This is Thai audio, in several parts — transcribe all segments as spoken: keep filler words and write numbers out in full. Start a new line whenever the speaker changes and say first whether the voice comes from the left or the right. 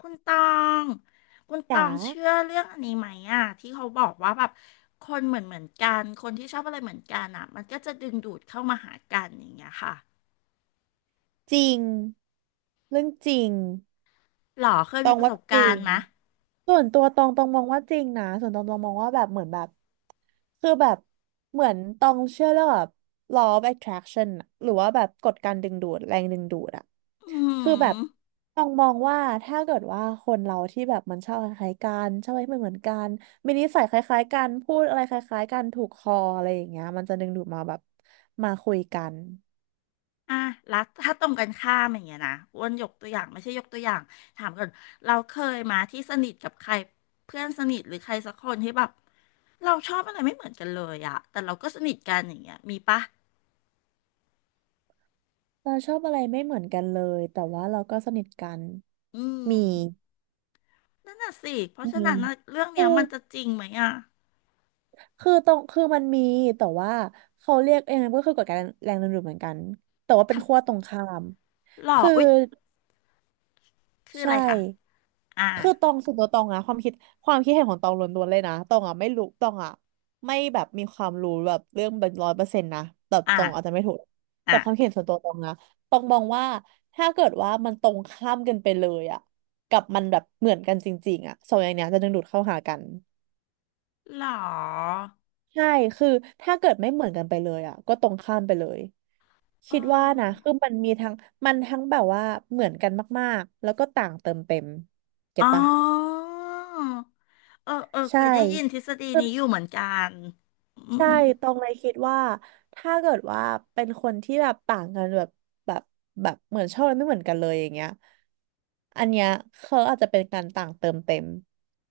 left: คุณตองคุณตอ
right: จ๋า
left: งเชื่อเรื่องอันนี้ไหมอ่ะที่เขาบอกว่าแบบคนเหมือนเหมือนกันคนที่ชอบอะไรเหมือนกันอ่ะมันก็จะดึงดูดเข้ามาหากันอย่างเงี้ยค่ะ
right: จริงเรื่องจริง
left: หรอเคย
right: ต
left: มี
right: อง
left: ประ
right: ว่า
left: สบ
right: จ
left: กา
right: ริ
left: รณ์
right: ง
left: ไหม
right: ส่วนตัวตองตองมองว่าจริงนะส่วนตองตองมองว่าแบบเหมือนแบบคือแบบเหมือนตองเชื่อเรื่องแบบ law of attraction อะหรือว่าแบบกฎการดึงดูดแรงดึงดูดอะ
left: อื
right: คือแบบ
left: ม
right: ตองมองว่าถ้าเกิดว่าคนเราที่แบบมันชอบคล้ายๆกันชอบอะไรที่มันเหมือนๆกันมีนิสัยคล้ายๆกันพูดอะไรคล้ายๆกันถูกคออะไรอย่างเงี้ยมันจะดึงดูดมาแบบมาคุยกัน
left: อ่ะแล้วถ้าตรงกันข้ามอย่างเงี้ยนะอ้วนยกตัวอย่างไม่ใช่ยกตัวอย่างถามก่อนเราเคยมาที่สนิทกับใครเพื่อนสนิทหรือใครสักคนที่แบบเราชอบอะไรไม่เหมือนกันเลยอะแต่เราก็สนิทกันอย่างเงี้ยมีปะ
right: เราชอบอะไรไม่เหมือนกันเลย แต่ว่าเราก็สนิทกัน
left: อื
right: มี
left: ม นั่นน่ะสิ เพราะ
right: มี
left: ฉะนั้นน่ะเรื่องเนี้
right: คือ
left: ยมันจะจริงไหมอ่ะ
right: คือตรงคือมันมี แต่ว่าเขาเรียกเองก็คือกฎการแรงดึงดูดเหมือนกัน แต่ว่าเป็นขั้ว
left: ท
right: ตรงข้าม
left: ำหล่อ
right: คือ
left: อุ๊ยคืออะ
right: ใช่
left: ไรคะอ่า
right: คือตองส่วนตัวตองอะความคิดความคิดเห็นของตองล้วนๆเลยนะตองอะไม่รู้ตองอะไม่แบบมีความรู้แบบเรื่องเป็นร้อยเปอร์เซ็นต์นะแต่
left: อ่า
right: ตองอาจจะไม่ถูก
left: อ่า
right: แต่ความคิดเห็นส่วนตัวตองนะตองมองว่าถ้าเกิดว่ามันตรงข้ามกันไปเลยอะกับมันแบบเหมือนกันจริงๆอะสองอย่างเนี้ยจะดึงดูดเข้าหากัน
left: หล่อ
right: ใช่คือถ้าเกิดไม่เหมือนกันไปเลยอะก็ตรงข้ามไปเลย
left: เ
right: คิดว่านะ
left: ออ
right: คือมันมีทั้งมันทั้งแบบว่าเหมือนกันมากๆแล้วก็ต่างเติมเต็มเก็
left: อ๋
right: ตปะ
left: อเออ เออเค
right: ใช่
left: ยได้ยินทฤษฎีนี้อยู่เหมือนกันอื
right: ใช่
left: ม
right: ตรงเลยคิดว่าถ้าเกิดว่าเป็นคนที่แบบต่างกันแบบแบบแบบเหมือนชอบอะไรไม่เหมือนกันเลยอย่างเงี้ยอันเนี้ยเขาอาจจะเป็นการต่างเติมเต็ม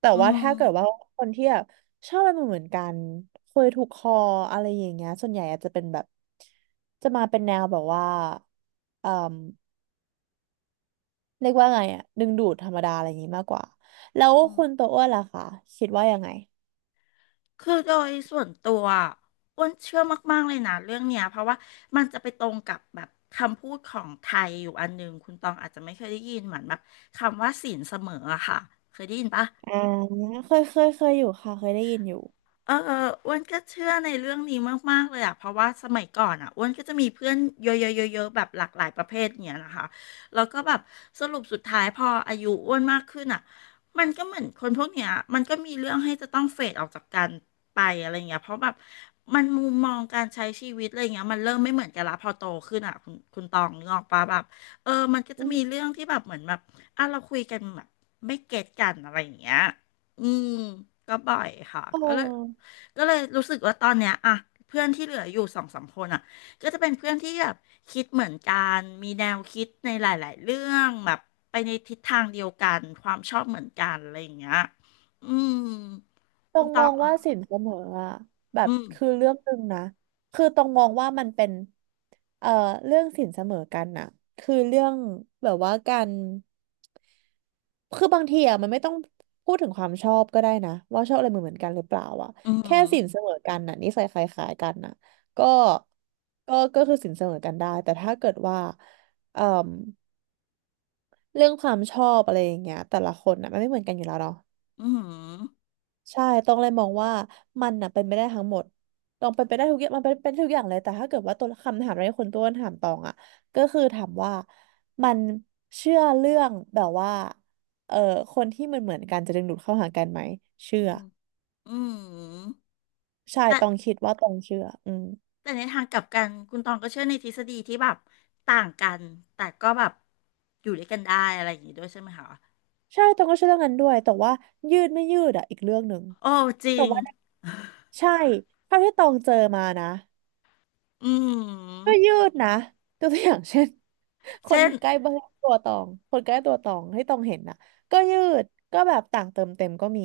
right: แต่
left: อื
right: ว่า
left: ม
right: ถ้าเกิดว่าคนที่แบบชอบอะไรเหมือนๆกันคุยถูกคออะไรอย่างเงี้ยส่วนใหญ่อาจจะเป็นแบบจะมาเป็นแนวแบบว่าเอ่อเรียกว่าไงอะดึงดูดธรรมดาอะไรอย่างงี้มากกว่าแล้ว
left: อืม
right: คุณตัวอ้วนล่ะคะคิดว่ายังไง
left: คือโดยส่วนตัวอ้วนเชื่อมากๆเลยนะเรื่องเนี้ยเพราะว่ามันจะไปตรงกับแบบคำพูดของไทยอยู่อันหนึ่ง คุณตองอาจจะไม่เคยได้ยินเหมือนแบบคำว่าศีลเสมออะค่ะ เคยได้ยินปะ
right: อ่าเคยเคยเคยอยู่ค่ะเคยได้ยินอยู่
left: เอออ้วนก็เชื่อในเรื่องนี้มากๆเลยอ่ะเพราะว่าสมัยก่อนอ่ะอ้วนก็จะมีเพื่อนเยอะๆๆๆแบบหลากหลายประเภทเนี่ยนะคะแล้วก็แบบสรุปสุดท้ายพออายุอ้วนมากขึ้นอ่ะมันก็เหมือนคนพวกเนี้ยมันก็มีเรื่องให้จะต้องเฟดออกจากกันไปอะไรเงี้ยเพราะแบบมันมุมมองการใช้ชีวิตอะไรเงี้ยมันเริ่มไม่เหมือนกันละพอโตขึ้นอ่ะคุณคุณตองนึกออกปะแบบเออมันก็จะมีเรื่องที่แบบเหมือนแบบอ่ะเราคุยกันแบบไม่เก็ตกันอะไรอย่างเงี้ย อืมก็บ่อยค่ะ
right: โอ
left: ก็เลย
right: ้
left: ก็เลยรู้สึกว่าตอนเนี้ยอะเพื่อนที่เหลืออยู่สองสามคนอะก็จะเป็นเพื่อนที่แบบคิดเหมือนกันมีแนวคิดในหลายๆเรื่องแบบไปในทิศทางเดียวกันความชอบเหมือนกันอะไรอย่างเงี้ยอืม
right: ตร
left: คุณ
right: ง
left: ต
right: ม
left: อ
right: อ
left: ง
right: ง
left: อ่ะ
right: ว่าสินเสมออะแบ
left: อื
right: บ
left: ม
right: คือเรื่องหนึ่งนะคือตรงมองว่ามันเป็นเอ่อเรื่องสินเสมอกันน่ะคือเรื่องแบบว่าการคือบางทีอะมันไม่ต้องพูดถึงความชอบก็ได้นะว่าชอบอะไรเหมือนเหมือนกันหรือเปล่าอะ
left: อืม
right: แค่สินเสมอกันน่ะนิสัยคล้ายๆกันน่ะก็ก็ก็คือสินเสมอกันได้แต่ถ้าเกิดว่าเอ่อเรื่องความชอบอะไรอย่างเงี้ยแต่ละคนน่ะมันไม่เหมือนกันอยู่แล้วเนาะ
left: อืม
right: ใช่ต้องเลยมองว่ามันน่ะเป็นไปได้ทั้งหมด ต้องเป็นไปได้ทุกอย่างมันเป็นเป็นทุกอย่างเลยแต่ถ้าเกิดว่าตัวคำถามในคนต้นถามตองอ่ะก็คือถามว่ามันเชื่อเรื่องแบบว่าเอ่อคนที่มันเหมือนๆกันจะดึงดูดเข้าหากันไหม
left: อื
right: เชื่อ
left: มอืม
right: ใช่
left: แต่
right: ต้องคิดว่าตองเชื่ออืม
left: แต่ในทางกลับกันคุณตองก็เชื่อในทฤษฎีที่แบบต่างกันแต่ก็แบบอยู่ด้วยกันได้อะไรอย่างงี้ด้วยใช่ไหมคะ
right: ใช่ตองก็เชื่อเรื่องนั้นด้วย แต่ว่ายืดไม่ยืดอ่ะอีกเรื่องหนึ่ง
left: โอ้จริ
right: แต่
left: ง
right: ว่าใช่เท่าที่ตองเจอมานะ
left: อื
right: ก็
left: ม
right: ยืดนะตัวอย่างเช่น ค
left: เช่
right: น
left: น
right: ใกล้บ้านตัวตองคนใกล้ตัวตองให้ตองเห็นน่ะก็ยืดก็แบบต่างเติมเต็มก็มี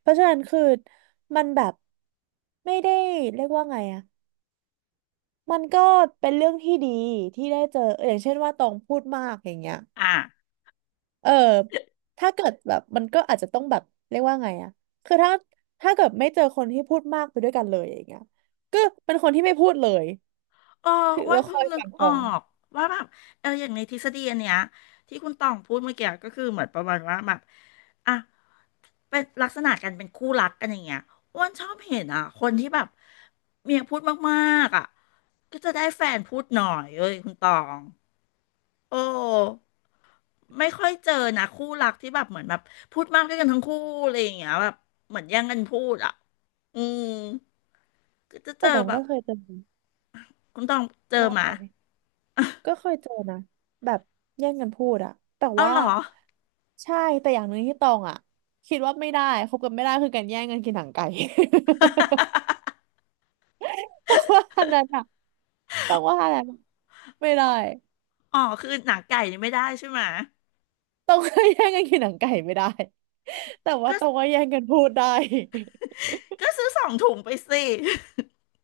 right: เพราะฉะนั้นคือมันแบบไม่ได้เรียกว่าไงอะมันก็เป็นเรื่องที่ดีที่ได้เจอเอออย่างเช่นว่าตองพูดมากอย่างเงี้ย
left: อ่ะ
right: เออถ้าเกิดแบบมันก็อาจจะต้องแบบเรียกว่าไงอะคือถ้าถ้าเกิดไม่เจอคนที่พูดมากไปด้วยกันเลยอย่างเงี้ยก็เป็นคนที่ไม่พูดเลย
left: โอ้
right: ถือ
left: อ้ว
right: แล้
left: น
right: วค
left: เพิ่
right: อ
left: ง
right: ย
left: นึ
right: ฟั
left: ก
right: งข
left: อ
right: อ
left: อ
right: ง
left: กว่าแบบเอออย่างในทฤษฎีอันเนี้ยที่คุณต่องพูดเมื่อกี้ก็คือเหมือนประมาณว่าแบบอ่ะ เป็นลักษณะกันเป็นคู่รักกันอย่างเงี้ยอ้วนชอบเห็นอ่ะ คนที่แบบ เมียพูดมากๆอ่ะก็จะได้แฟนพูดหน่อยเอ้ยคุณตอง โอ้ไม่ค่อยเจอนะคู่รักที่แบบเหมือนแบบพูดมากด้วยกันทั้งคู่อะไรอย่างเงี้ยแบบเหมือนแย่งกันพูดอ่ะอืมก็จะเจ
right: แต่
left: อ
right: ตอง
left: แบ
right: ก็
left: บ
right: เคยเจอ
left: คุณต้องเจอ
right: ว่า
left: มา
right: ไปก็เคยเจอนะแบบแย่งกันพูดอะแต่
left: เอา
right: ว่า
left: เหรอ
right: ใช่แต่อย่างหนึ่งที่ตองอะคิดว่าไม่ได้คบกันไม่ได้คือการแย่งกันกินหนังไก่ ต้องว่าอันนั้นอะต้องว่าอะไรนอะไม่ได้
left: อ๋อคือหนังไก่นี่ไม่ได้ใช่ไหม
right: ต้องว่แย่งกันกินหนังไก่ไม่ได้แต่ว่า
left: ก็
right: ตองว่แย่งกันพูดได้
left: ก็ซื้อสองถุงไปสิ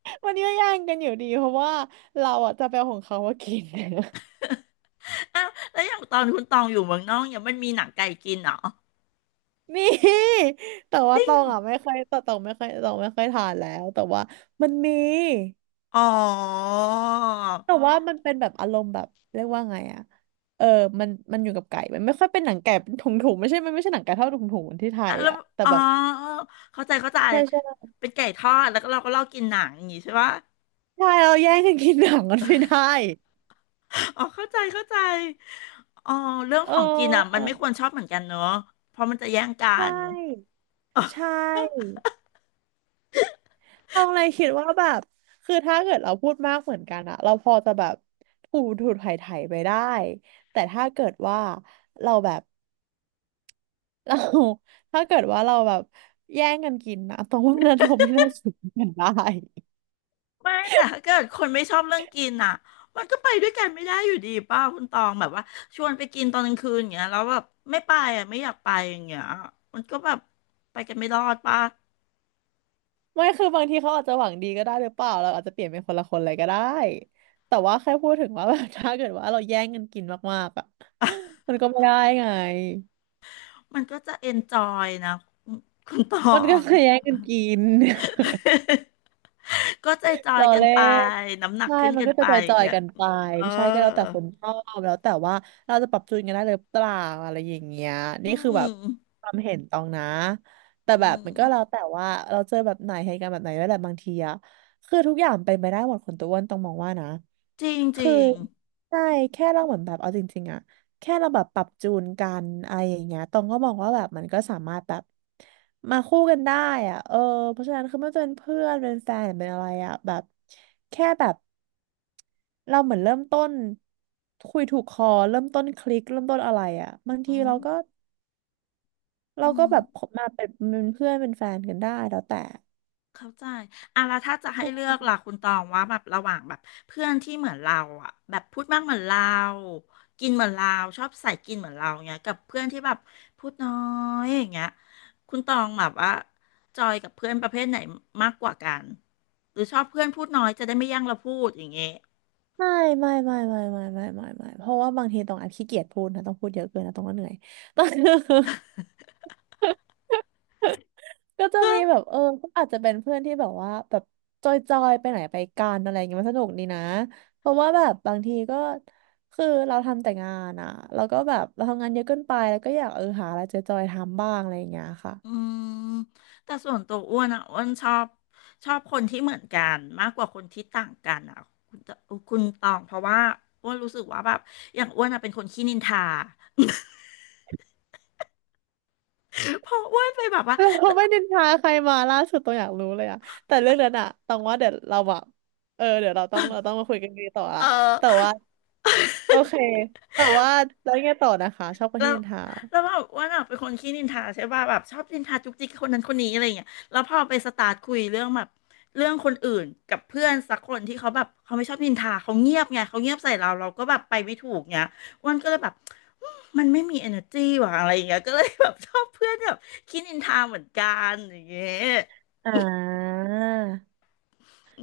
right: วันนี้ก็แย่งกันอยู่ดีเพราะว่าเราอะจะไปเอาของเขามากิน
left: อ้าวแล้วอย่างตอนคุณตองอยู่เมืองนอกเนี่ยมันมีหนังไก่กินเหรอ
right: นี่แต่
left: จ
right: ว่า
left: ริ
right: ต
left: ง
right: อ
left: เหร
right: ง
left: อ
right: อ่ะไม่ค่อยแต่ตองไม่ค่อยตองไม่ค่อยทานแล้วแต่ว่ามันมี
left: อ๋อ
right: แต่ว่ามันเป็นแบบอารมณ์แบบเรียกว่าไงอะเออมันมันอยู่กับไก่มันไม่ค่อยเป็นหนังไก่เป็นถุงถุงไม่ใช่มันไม่ใช่หนังไก่เท่าถุงถุงเหมือนที่ไท
left: อ่ะ
right: ย
left: แล้ว
right: อะแต่
left: อ๋อ
right: แบบ
left: เข้าใจเข้าใจ
right: ใช่ใช่
left: เป็นไก่ทอดแล้วก็เราก็ลอกกินหนังอย่างงี้ใช่ปะ
right: ใช่เราแย่งกันกินหนังกันไม่ได้
left: อ๋อเข้าใจเข้าใจอ๋อเรื่อง
right: เ
left: ของกินอ่ะมั
right: ออ
left: นไม่ควรชอบเหมือนกันเนอะเพราะมันจะแย่งกั
right: ใช่
left: น
right: ใช่ต้องเลยคิดว่าแบบคือถ้าเกิดเราพูดมากเหมือนกันอะเราพอจะแบบถูถูไถ่ไถ่ไปได้แต่ถ้าเกิดว่าเราแบบ เรา ถ้าเกิดว่าเราแบบแย่งกันกินนะตรงว่านั้นเราไม่น่า ถึงกันได้
left: ไม่แต่ถ้าเกิดคนไม่ชอบเรื่องกินอ่ะมันก็ไปด้วยกันไม่ได้อยู่ดีป้าคุณตองแบบว่าชวนไปกินตอนกลางคืนอย่างเงี้ยแล้วแบบไม่ไปอ่ะไม่อยากไปอย่างเงี้ยมันก็แบบไปกันไม่รอดป้า
right: ไม่คือบางทีเขาอาจจะหวังดีก็ได้หรือเปล่าเราอาจจะเปลี่ยนเป็นคนละคนเลยก็ได้แต่ว่าแค่พูดถึงว่าแบบ ถ้าเกิดว่าเราแย่งกันกินมากๆอ่ะ มันก็ไม่ได้ไง
left: มันก็จะเอนจอยนะคุณต
right: มั
left: อ
right: นก็
left: ง
right: จะแย่งกันกิน
left: ก็ใจจอ
right: ร
left: ย
right: อ
left: กัน
right: เล่
left: ไป
right: น
left: น้ำหนัก
right: ใช่
left: ขึ้น
right: มัน
left: กัน
right: ก็จะ
left: ไป
right: จ
left: อย่าง
right: อย
left: เงี้
right: ๆ
left: ย
right: กันไป
left: เอ
right: ใช่ก็แล้วแต่
left: อ
right: คนชอบแล้วแต่ว่าเราจะปรับจูนกันได้หรือเปล่าอะไรอย่างเงี้ย
left: อื
right: นี่คือแบบ
left: ม
right: ความเห็นตองนะแต่
left: อื
right: แบบ
left: ม
right: มันก็แล้วแต่ว่าเราเจอแบบไหนเหตุการณ์แบบไหนด้วยแหละบางทีอะคือทุกอย่างเป็นไปได้หมดคนตัวอ้วนต้องมองว่านะ
left: จริงจ
right: คือ
left: ริง
right: ใช่แค่เราเหมือนแบบเอาจริงๆอะแค่เราแบบปรับจูนกันอะไรอย่างเงี้ยตองก็มองว่าแบบมันก็สามารถแบบมาคู่กันได้อะเออเพราะฉะนั้นคือไม่ว่าจะเป็นเพื่อนเป็นแฟนหรือเป็นอะไรอะแบบแค่แบบเราเหมือนเริ่มต้นคุยถูกคอเริ่มต้นคลิกเริ่มต้นอะไรอะบาง
left: อื
right: ทีเรา
left: ม
right: ก็เรา
left: อื
right: ก็
left: ม
right: แบบมาเป็นเป็นเพื่อนเป็นแฟนกันได้แล้วแต่
left: เข้าใจอ่ะแล้วถ้าจะให้เลือกล่ะคุณตองว่าแบบระหว่างแบบเพื่อนที่เหมือนเราอ่ะแบบพูดมากเหมือนเรา กินเหมือนเราชอบใส่กินเหมือนเราเงี้ยกับเพื่อนที่แบบพูดน้อยอย่างเงี้ยคุณตองแบบว่าจอยกับเพื่อนประเภทไหนมากกว่ากันหรือชอบเพื่อนพูดน้อยจะได้ไม่แย่งเราพูดอย่างเงี้ย
right: ไม่ไม่ไม่ไม่ไม่ไม่ไม่ไม่ไม่เพราะว่าบางทีต้องอาจขี้เกียจพูดนะต้องพูดเยอะเกินนะต้องก็เหนื่อย ต้อง ก็จะ
left: ก็
right: มีแบบเออก็อาจจะเป็นเพื่อนที่แบบว่าแบบจอยจอยไปไหนไปกันอะไรอย่างเงี้ยมันสนุกดีนะเพราะว่าแบบบางทีก็คือเราทำแต่งานอ่ะแล้วก็แบบเราทำงานเยอะเกินไปแล้วก็อยากเออหาอะไรจอยจอยทำบ้างอะไรอย่างเงี้ยค่ะ
left: อืมแต่ส่วนตัวอ้วนอ่ะอ้วนชอบชอบคนที่เหมือนกันมากกว่าคนที่ต่างกันอ่ะคุณตคุณตองเพราะว่าอ้วนรู้สึกว่าแบบอย่างอ้วนอ่ะเป็นคนขี้นินทา เพราะอ้วนไปแบบว่า
right: เราไม่นินทาใครมาล่าสุดต้องอยากรู้เลยอ่ะแต่เรื่องนั้นอะต้องว่าเดี๋ยวเราแบบเออเดี๋ยวเราต้องเราต้องมาคุยกันดีต่อละ
left: เอ
right: แต่
left: อ
right: ว่า โอเค แต่ว่าแล้วยังไงต่อนะคะชอบคน
left: แล้
right: ที่
left: ว
right: นินทา
left: แล้วแบบอว่าน่ะเป็นคนขี้นินทาใช่ป่ะแบบชอบนินทาจุกจิกคนนั้นคนนี้อะไรอย่างเงี้ยแล้วพอไปสตาร์ทคุยเรื่องแบบเรื่องคนอื่นกับเพื่อนสักคนที่เขาแบบเขาไม่ชอบนินทาเขาเงียบไงเขาเงียบใส่เราเราก็แบบไปไม่ถูกเงี้ยอ้วันก็เลยแบบอืมมันไม่มี energy ว่ะอะไรอย่างเงี้ยก็เลยแบบชอบเพื่อนแบบขี้นินทาเหมือนกันอย่างเงี้ย
right: อ่า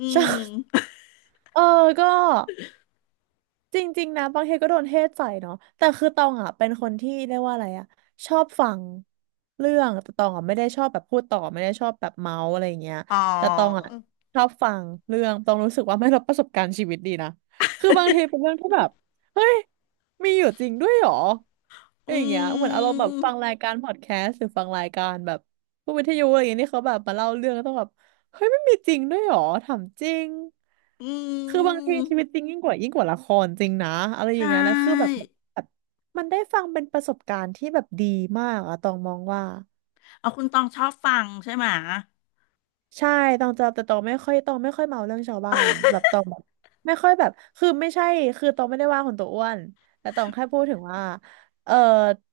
left: อื
right: ชอบ
left: ม
right: เออก็ จริงๆนะบางทีก็โดนเทศใส่เนาะแต่คือตองอ่ะเป็นคนที่เรียกว่าอะไรอ่ะชอบฟังเรื่องแต่ตองอ่ะไม่ได้ชอบแบบพูดต่อไม่ได้ชอบแบบเมาส์อะไรอย่างเงี้ย
left: อ๋อ
right: แต่ตองอ่ะชอบฟังเรื่องตองรู้สึกว่าไม่รับประสบการณ์ชีวิตดีนะคือบางทีเป็นเรื่องที่แบบเฮ้ยมีอยู่จริงด้วยเหรออ
left: อื
right: ย่างเงี้ยเหมือนอารมณ์แบบ
left: ม
right: ฟังรายการพอดแคสต์หรือฟังรายการแบบพวกวิทยุอะไรอย่างเงี้ยที่เขาแบบมาเล่าเรื่องแล้วต้องแบบ เฮ้ยไม่มีจริงด้วยเหรอถามจริง
left: อื
right: คือบางที
left: ม
right: ชีวิตจริงยิ่งกว่ายิ่งกว่าละครจริงนะอะไร
left: ใช
right: อย่างเงี้ยแล้วคือแบ
left: ่
right: บแบบมันได้ฟังเป็นประสบการณ์ที่แบบดีมากอะตองมองว่า
left: เอาคุณตองชอบฟังใช่ไหม
right: ใช่ตองจะแต่ตองไม่ค่อยตองไม่ค่อยเมาเรื่องชาวบ้านแบบตองแบบไม่ค่อยแบบคือไม่ใช่คือตองไม่ได้ว่าคนตัวอ้วนแต่ตองแค่พูดถึงว่าเออ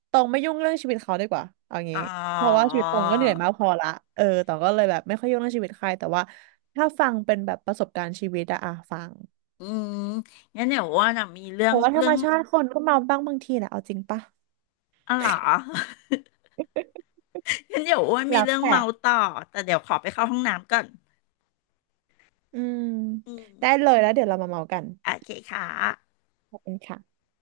right: ตองไม่ยุ่งเรื่องชีวิตเขาดีกว่าเอา
left: อ๋
right: งี้
left: อ
right: เพราะว่าชีวิตตองก็เหนื่อยมากพอละเออตองก็เลยแบบไม่ค่อยยุ่งเรื่องชีวิตใครแต่ว่าถ้าฟังเป็นแบบประสบการณ์ชีวิตอะอะฟัง
left: อืม งั้นเดี๋ยวอ้วนอะมีเรื่อ
right: แต่
left: ง
right: ว่าธร
left: เรื่
right: ร
left: อ
right: ม
left: ง
right: ชาติคนก็เมาบ้างบางทีนะเอาจริงปะ
left: อะไรเหรอ งั้นเดี๋ยวอ้วนมี
right: แล้ว
left: เรื่อง
right: แต่
left: เมาต่อ แต่เดี๋ยวขอไปเข้าห้องน้ำก่อน
right: อืม
left: อืม
right: ได้เลยแล้วเดี๋ยวเรามาเมากัน
left: โอเคค่ะ
right: ขอบคุณค่ะ